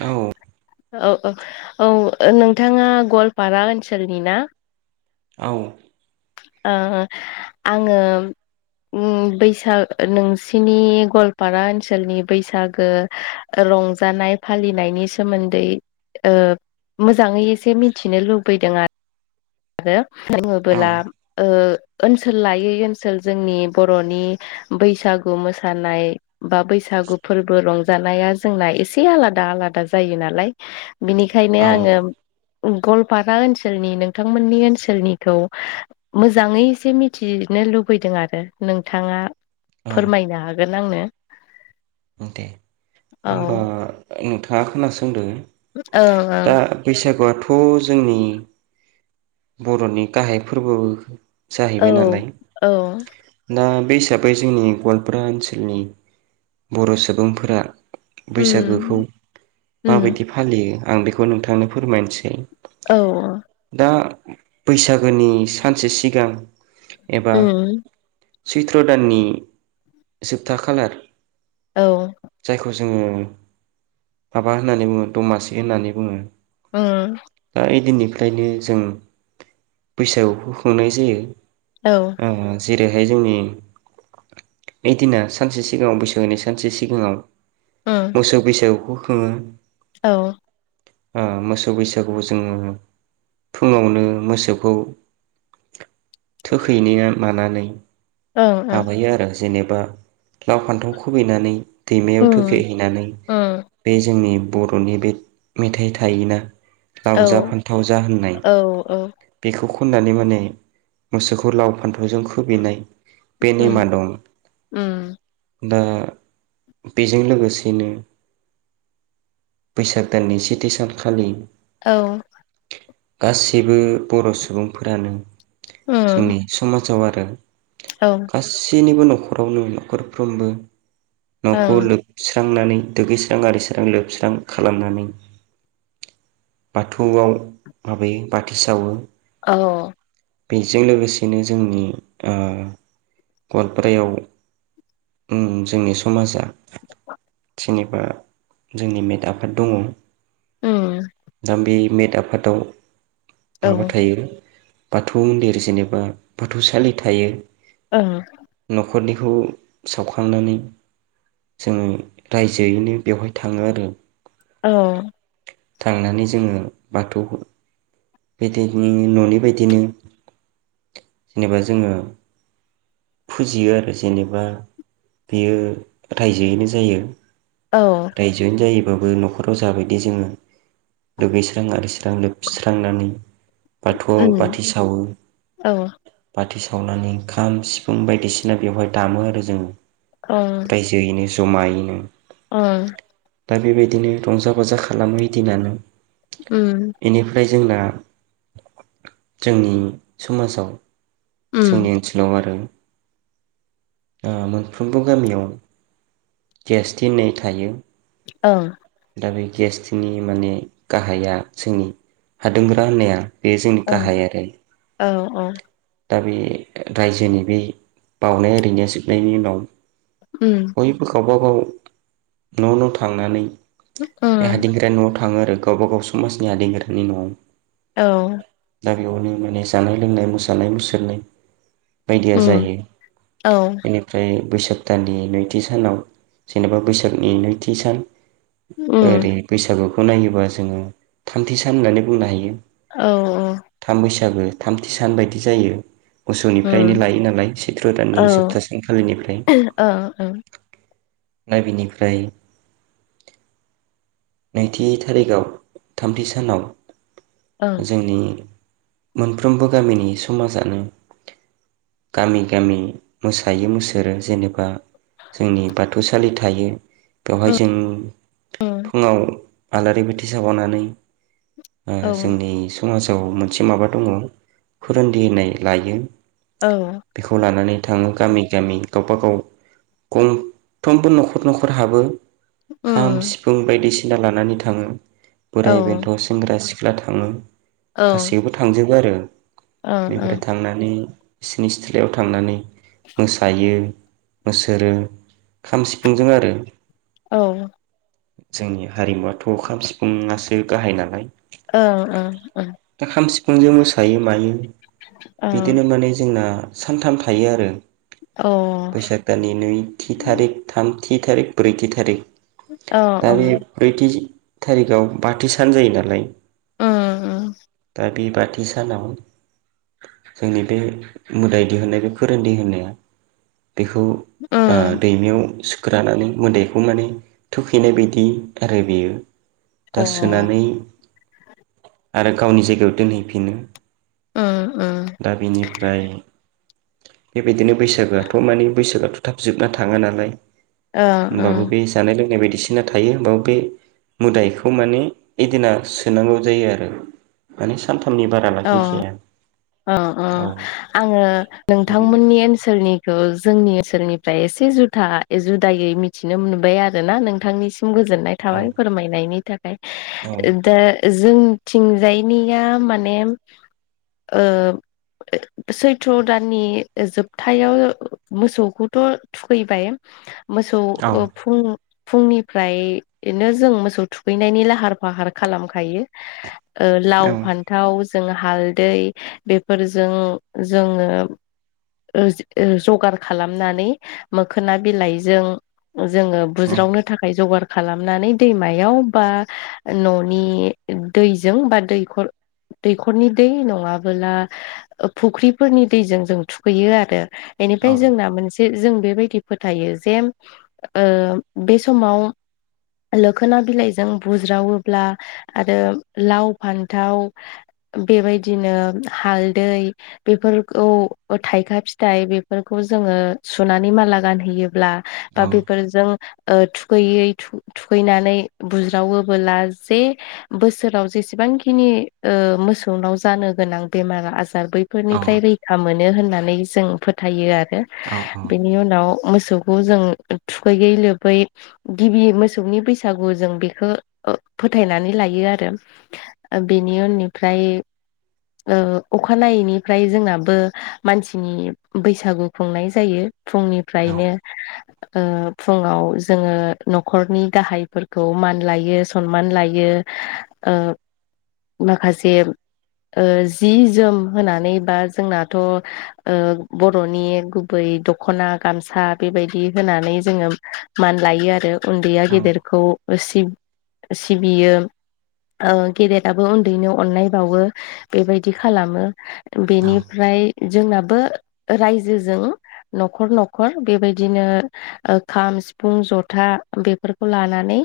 औ ओ औ नोंथाङा गवालपारा ओनसोलनि ना औ ओ आङो उम बैसा नोंसिनि गवालपारा ओनसोलनि बैसागो रंजानाय फालिनायनि सोमोन्दै ओ मोजाङै एसे मिथिनो लुबैदों आ आरो औ बुङोबोला ओनसोल लायै ओनसोल जोंनि बर'नि बैसागु मोसानाय बा बैसागु फोरबो रंजानाया जोंना एसे आलादा आलादा जायो नालाय। बिनिखायनो औ आङो। गलपारा ओनसोलनि नों नोंथांमोननि ओनसोलनिखौ मोजाङै एसे मिथिनो लुबैदों आरो नोंथाङा। औ फोरमायनो हागोन। नांनो दे होमबा नोथां हा खोनासोंदों ओं ओं दा बैसागुआथ' जोंनि बर'नि गाहाय फोरबो जाहैबाय औ नालाय औ दा बे हिसाबै जोंनि गवालपारा ओनसोलनि बर' सुबुंफोरा बैसागोखौ उम उम माबायदि फालियो आं बेखौ नोंथांनो फोरमायनोसै औ आ बैसागोनि सानसे सिगां उम सैत्र' दाननि जोबथा खालार औ जायखौ जों जोङो माबा होननानै बुङो दमासि होननानै बुङो उम ओ एदिननि ओंखायनो जों बैसागुखौ खुंनाय जायो औ ओ जेरैहाय जोंनि ओइदिना सानसे सिगाङाव बैसागोनि सानसे सिगाङाव उम मोसौ बैसागुखौ खुङो औ ओ मोसौ बैसागुआव जोङो फुङावनो मोसौखौ थुखैयनो मानानै ओं [unintelligible] ओं माबायो आरो जेनेब बा लाव फान्थाव खुबैनानै दैमायाव उम थोखैहैनानै उम बे जोंनि बर'नि बे मेथाइ थायोना लाव औ जा फान्थाव जा होननाय औ औ बेखौ खननानै माने मोसौखौ लाव फान्थाव जों खुबैनाय बे नेमा उम दं उम दा बेजों लोगोसेनो बैसाग दाननि सेथि सानखालि औ गासिबो बर' सुबुंफोरानो उम जोंनि समाजाव आ रो औ ओं गासिनिबो न' खरावनो न'खरफ्रोमबो नखौ लोबस स्रांनानै दुगैस्रां आरि स्रां लोबस्रां खालामनानै बाथौआव माबायो बाथि सावो। अह बेजों लोगोसेनो जोंनि ओ गवालपारायाव उम जोंनि समाजा जेनेबा जोंनि मेद आफाद दङ। उम दामबि मेद आफादाव औ माबा ओं थायो बाथौ मन्दिर जेनेबा बाथौसालि थायो। ओं फोरनिखौ सावखांनानै जोङो रायजोयैनो बेवहाय थाङो आरो। औ थांनानै जोङो बाथौखौ बे टाइपनि न'नि बायदिनो जेनेबा जोङो फुजियो आरो जेनेबा बेयो रायजोयैनो जायो। औ रायजोनो जायो बाबो न'खराव जाबायदि जोङो दुगैस्रां आरिस्रां लोबस्रांनानै बाथौआव उम बाथि सावो औ बाथि सा सावनानै ओंखाम सि फुं बायदिसिना बेवहाय दामो आरो जोंङो। रायजोयैनो जमायै नो। ओं दा बेबायदिनो रंजा बाजा खालामो ओइ दिनानो। उम जोंना जोंनि समाजाव उम जोंनि ओनसोलाव आरो ओ मोनफ्रोमबो गामियाव गियास्टि होननाय थायो। ओं दा बे गियास्टि माने गाहाया जोंनि हादुंगोरा होननाया बे जोंनि ओं गाहाय आरो। औ औ दा बे रायजोनि बे बाउनाय ओरिनाया जोबनायनि उनाव उम बयबो गाव गावबाव न' न' थांनानै बे उम हादिंगोरानि न'आव थां थाङो आरो गावबा गाव समाजनि हादिंगोरानि न'आव औ दा बेयावनो माने जानाय लोंनाय मोसानाय मुसुरनाय बायदिया उम जायो औ इनिफ्राय बैसाग दाननि नैथि सानाव जेनेबा बैसागनि नैथि सान उम ओरै बैसागु खौ नायोबा जोङो थामथि सान होननानै बुंनो हायो औ औ बो थामथि सान बायदि जायो मोसौनिफ्रायनो लायो नालाय सैत्र' औ दाननि जोबथा सानखालिनिफ्राय उम नाय बिनिफ्राय नैथि थारिखआव थामथि सानाव औ जोंनि मोनफ्रोमबो गामिनि समाजानो गामि गामि मोसायो मुसोरो जेनेबा जोंनि बाथौसालि थायो बेवहाय जों फुङाव आलारि बाथि सावनानै ओं जोंनि समाजाव मोनसे माबा दङ फोरान्दिनाय लायो ओं बेखौ लानानै थाङो गामि गामि गावब गाव गंफ्रोमबो न'खर न'खर हाबो खाम सिफुं बायदिसिना लानानै थाङो बोराय बेन्थ' सेंग्रा सिख्ला सिख्ला थाङो ओं उम गासैयावबो थांजोबो आरो औ बेनिफ्राय थांनानै बिसोरनि सिथ्लायाव थांनानै मोसायो बेसोरो खाम सिफुंजों आरो औ जोंनि हारिमुआथ' खाम सिफुंसो गाहाय नालाय ओं ओं ओं बिखंजों मोसायो मायो औ बिदिनो माने जोंना सानथाम थायो आरो ओं बैसाग दाननि ओं नैथि औ थारिक थाम थि थारिक ब्रैथि थारिख ओं दा अ बे ब्रैथि दिन थारिखआव बाथि सान जायो नालाय उम उम दा बे बाथि सानाव जोंनि बे मोदाय दिहुननाय बे फोरोनदि दिहुननाया बेखौ उम दैमायाव गोदानानै मोदैखौ माने थुखैनाय बायदि आरो बेयो अ उम दा सोनानै आरो गावनि जायगायाव दोनहैफिनो उम दा बेनिफ्राय बिदिनो बैसागोआथ' माने बैसागोआथ' थाब जोबना थाङा नालाय ओं होमबाबो ओं बे जानाय लोंनाय बायदि बिसिना थायो होमबाबो बे मोदायखौ माने इदिना सोनांगौ जायो आरो माने सानथाम उननि बारा लाखि खाया अ अ आङो दा नोंथांमोननि बिनिफ्राय ओनसोलनिखौ जोंनि ओनसोलनिफ्राय एसे जुथा जुदायै मिथिनो मोनबाय आरो ना नोंथांनि सम गोजोननाय औ थाबाय फोरमायनायनि थाखाय औ ओम दे जों थिं जायनिया माने ओ सैथ्र' दाननि जोबथायाव मोसौखौथ' थुखैबाय मोसौ औ फुं फुंनिफ्रायनो जों मोसौ थुखैनायनि लाहार फाहार खालाम खायो ओ औ लाव फान्थाव जोंङो हालदै बेफोरजों जोङो जों जगार खालामनानै मोखोना बिलाइजों जोङो औ बुज्रावनो थाखाय जगार खालामनानै दैमा मायाव बा औ न'नि दैजों बा दैखर दैखरनि दै नङा बोला फुख्रिफोरनि दैजों जों थुखैयो आरो। इनिफाय जोंना मोनसे जों बेबायदि फोथायो जे ओ बे समाव लोखोना बिलाइजों बुज्रावोब्ला आरो लाव फान्थाव बेबायदिनो हालदै बेफोरखौ थाइखा फिथाइ बेफोरखौ जोङो सुनानै माला गानहैयोब्ला औ बा बेफोरजों ओ थुखैयै थुखैनानै बुज्रावोबोला जे बोसोराव जेसेबांखिनि मोसौनाव जानो गोनां बेमार आजा औ बैफोरनिफ्राय रैखा मोन नों होननानै जों फोथायो आरो ओ बिनि उनाव मोसौखौ जों थुखैयै लोबै गिबि मोसौनि बैसागु जों बेखौ फोथायनानै लायो आरो बेनि उननिफ्राय ओ अखानायैनिफ्राय ओ जोंनाबो मानसिनि बैसागु खुंनाय जायो। फुंनिफ्रायनो ओ फुङाव जोङो न'खरनि गाहायफोरखौ मान लायो सनमान लायो ओ माखासे ओ जि जोम होनानै बा जोंनाथ' ओ बर'नि गुबै दख'ना गामसा बेबायदि होनानै जोङो मान लायो आरो। उन्दैया गेदेरखौ ओसि सिबियो गेदेराबो उन्दैनो अननाय बावो। बेबायदि खालामो। बेनिफ्राय जोंनाबो रायजोजों न'खर न'खर बेबायदिनो खाम सिफुं जथा बेफोरखौ लानानै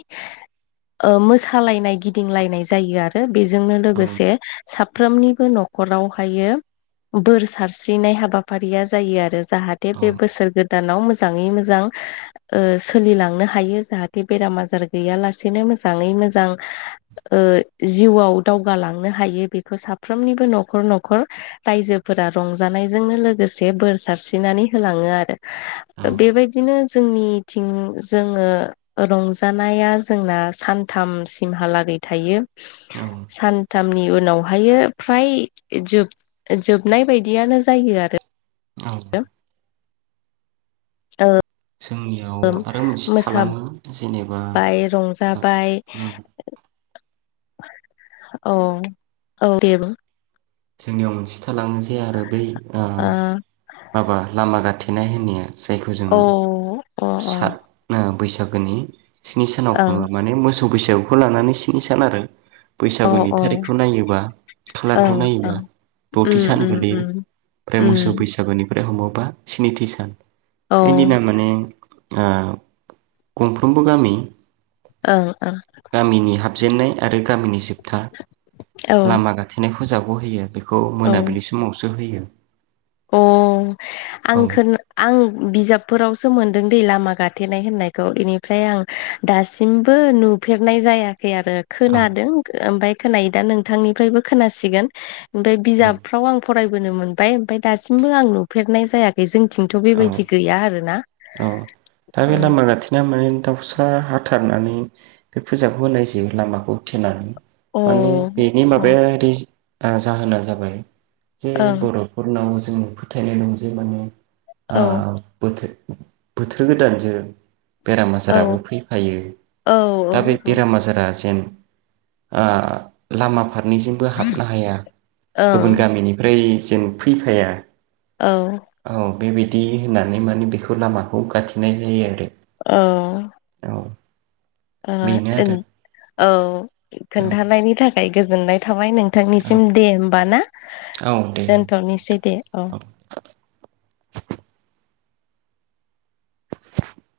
मोसालायनाय गिदिंलायनाय जायो आरो। बेजोंनो लोगोसे सा साफ्रोमनिबो न'खरावहायो बोर सारस्रिनाय हाबाफारिया जायो आरो। जाहाथे बे बोसोर गोदान। गोदानाव मोजाङै मोजां सोलिलांनो हायो जाहाथे बेराम आजार गैयालासेनो मोजाङै मोजां जिउआव दावगालांनो हायो बेखौ। साफ्रोमनिबो न'खर न'खर रायजोफोरा रंजानायजोंनो लोगोसे बोर सारस्रिनानै होलाङो आरो बेबायदिनो जोंनिथिं जोङो रंजानाया जोंना सानथामसिमहालागै थायो। औ औ सान्थ सानथामनि उनाव फ्राय जोब जोबनाय बायदियानो जायो आरो। औ ओ जोंनियाव आरो मोनसे थालाङो जेनेबा मोसाबाय ओ रंजाबाय उम औ औ‌ दे बुं जोंनियाव मोनसे थालांनोसै आरो बै माबा लामा गाथे [unintelligible] जायखौ जोङो ओ औ फिसा अ बैसाग लोगोनि स्नि सानाव अ खुङो ओं माने मोसौ मोसौ बैसागोखौ लानानै स्रि सान आरो अ बैसागुनि थारिखौ नायोबा कालारखौ ओं ओं दथि उम सान उम गोलैयो उम ओमफ्राय मोसौ उम बैसागुनि ओमफ्राय हमोबा स्निथि सान औ ओं एदिना माने गंफ्रोमबो गामि ओं ओं हाबजेनन्नाय आरो गामिनि जोबथा लामा गाथेनाय फोजाखौ होयो बेखौ बेखौ औ मोनाबिलि समावसो होयो अ औ आं खो आं बिजाबफोराव मोनदो दै लामा गाथेनाय होननायखौ बेनिफ्राय आं दासिमबो नुफेरनाय जाया खै आरो औ खोनादों ओमफाय खोनायो दा नोंथांनिफ्रायबो खोनासिगोन ओमफ्राय औ बिजाबफ्राव आं फराय बोनो मोनबाय ओमफ्राय दासिमबो आं नुफेरनाय जायाखै जों औ औ दा बे लामा खाथिना माने दाउसा हाथा सारनानै बे फुजाखौ होनाय जायो लामाखौ थेनानै ओ माने बेनि अ माबाया ओरै जाहोना जाबाय जे अ बर'फोरनाव जों फोथायनाय दं जे माने आ ओं बोथोर गोदानजों बेराम औ आजाराबो फैफायो औ दा बे बेराम आजारा जेन आ लामा आफादनिजोंबो हाबनो हाया औ ओं गुबुन गामिनिफ्राय जेन फैफाया औ। औ बेबायदि होननानै माने बेखौ लामाखौ गाथेनाय जायो आरो ओ औ ओ बेनो दोन आरो औ औ खोन्थानायनि थाखाय गोजोननाय थाबाय। थाबाय औ नोंथांनिसिम दे होमबा ना औ दे दोनथ'नोसै दे औ।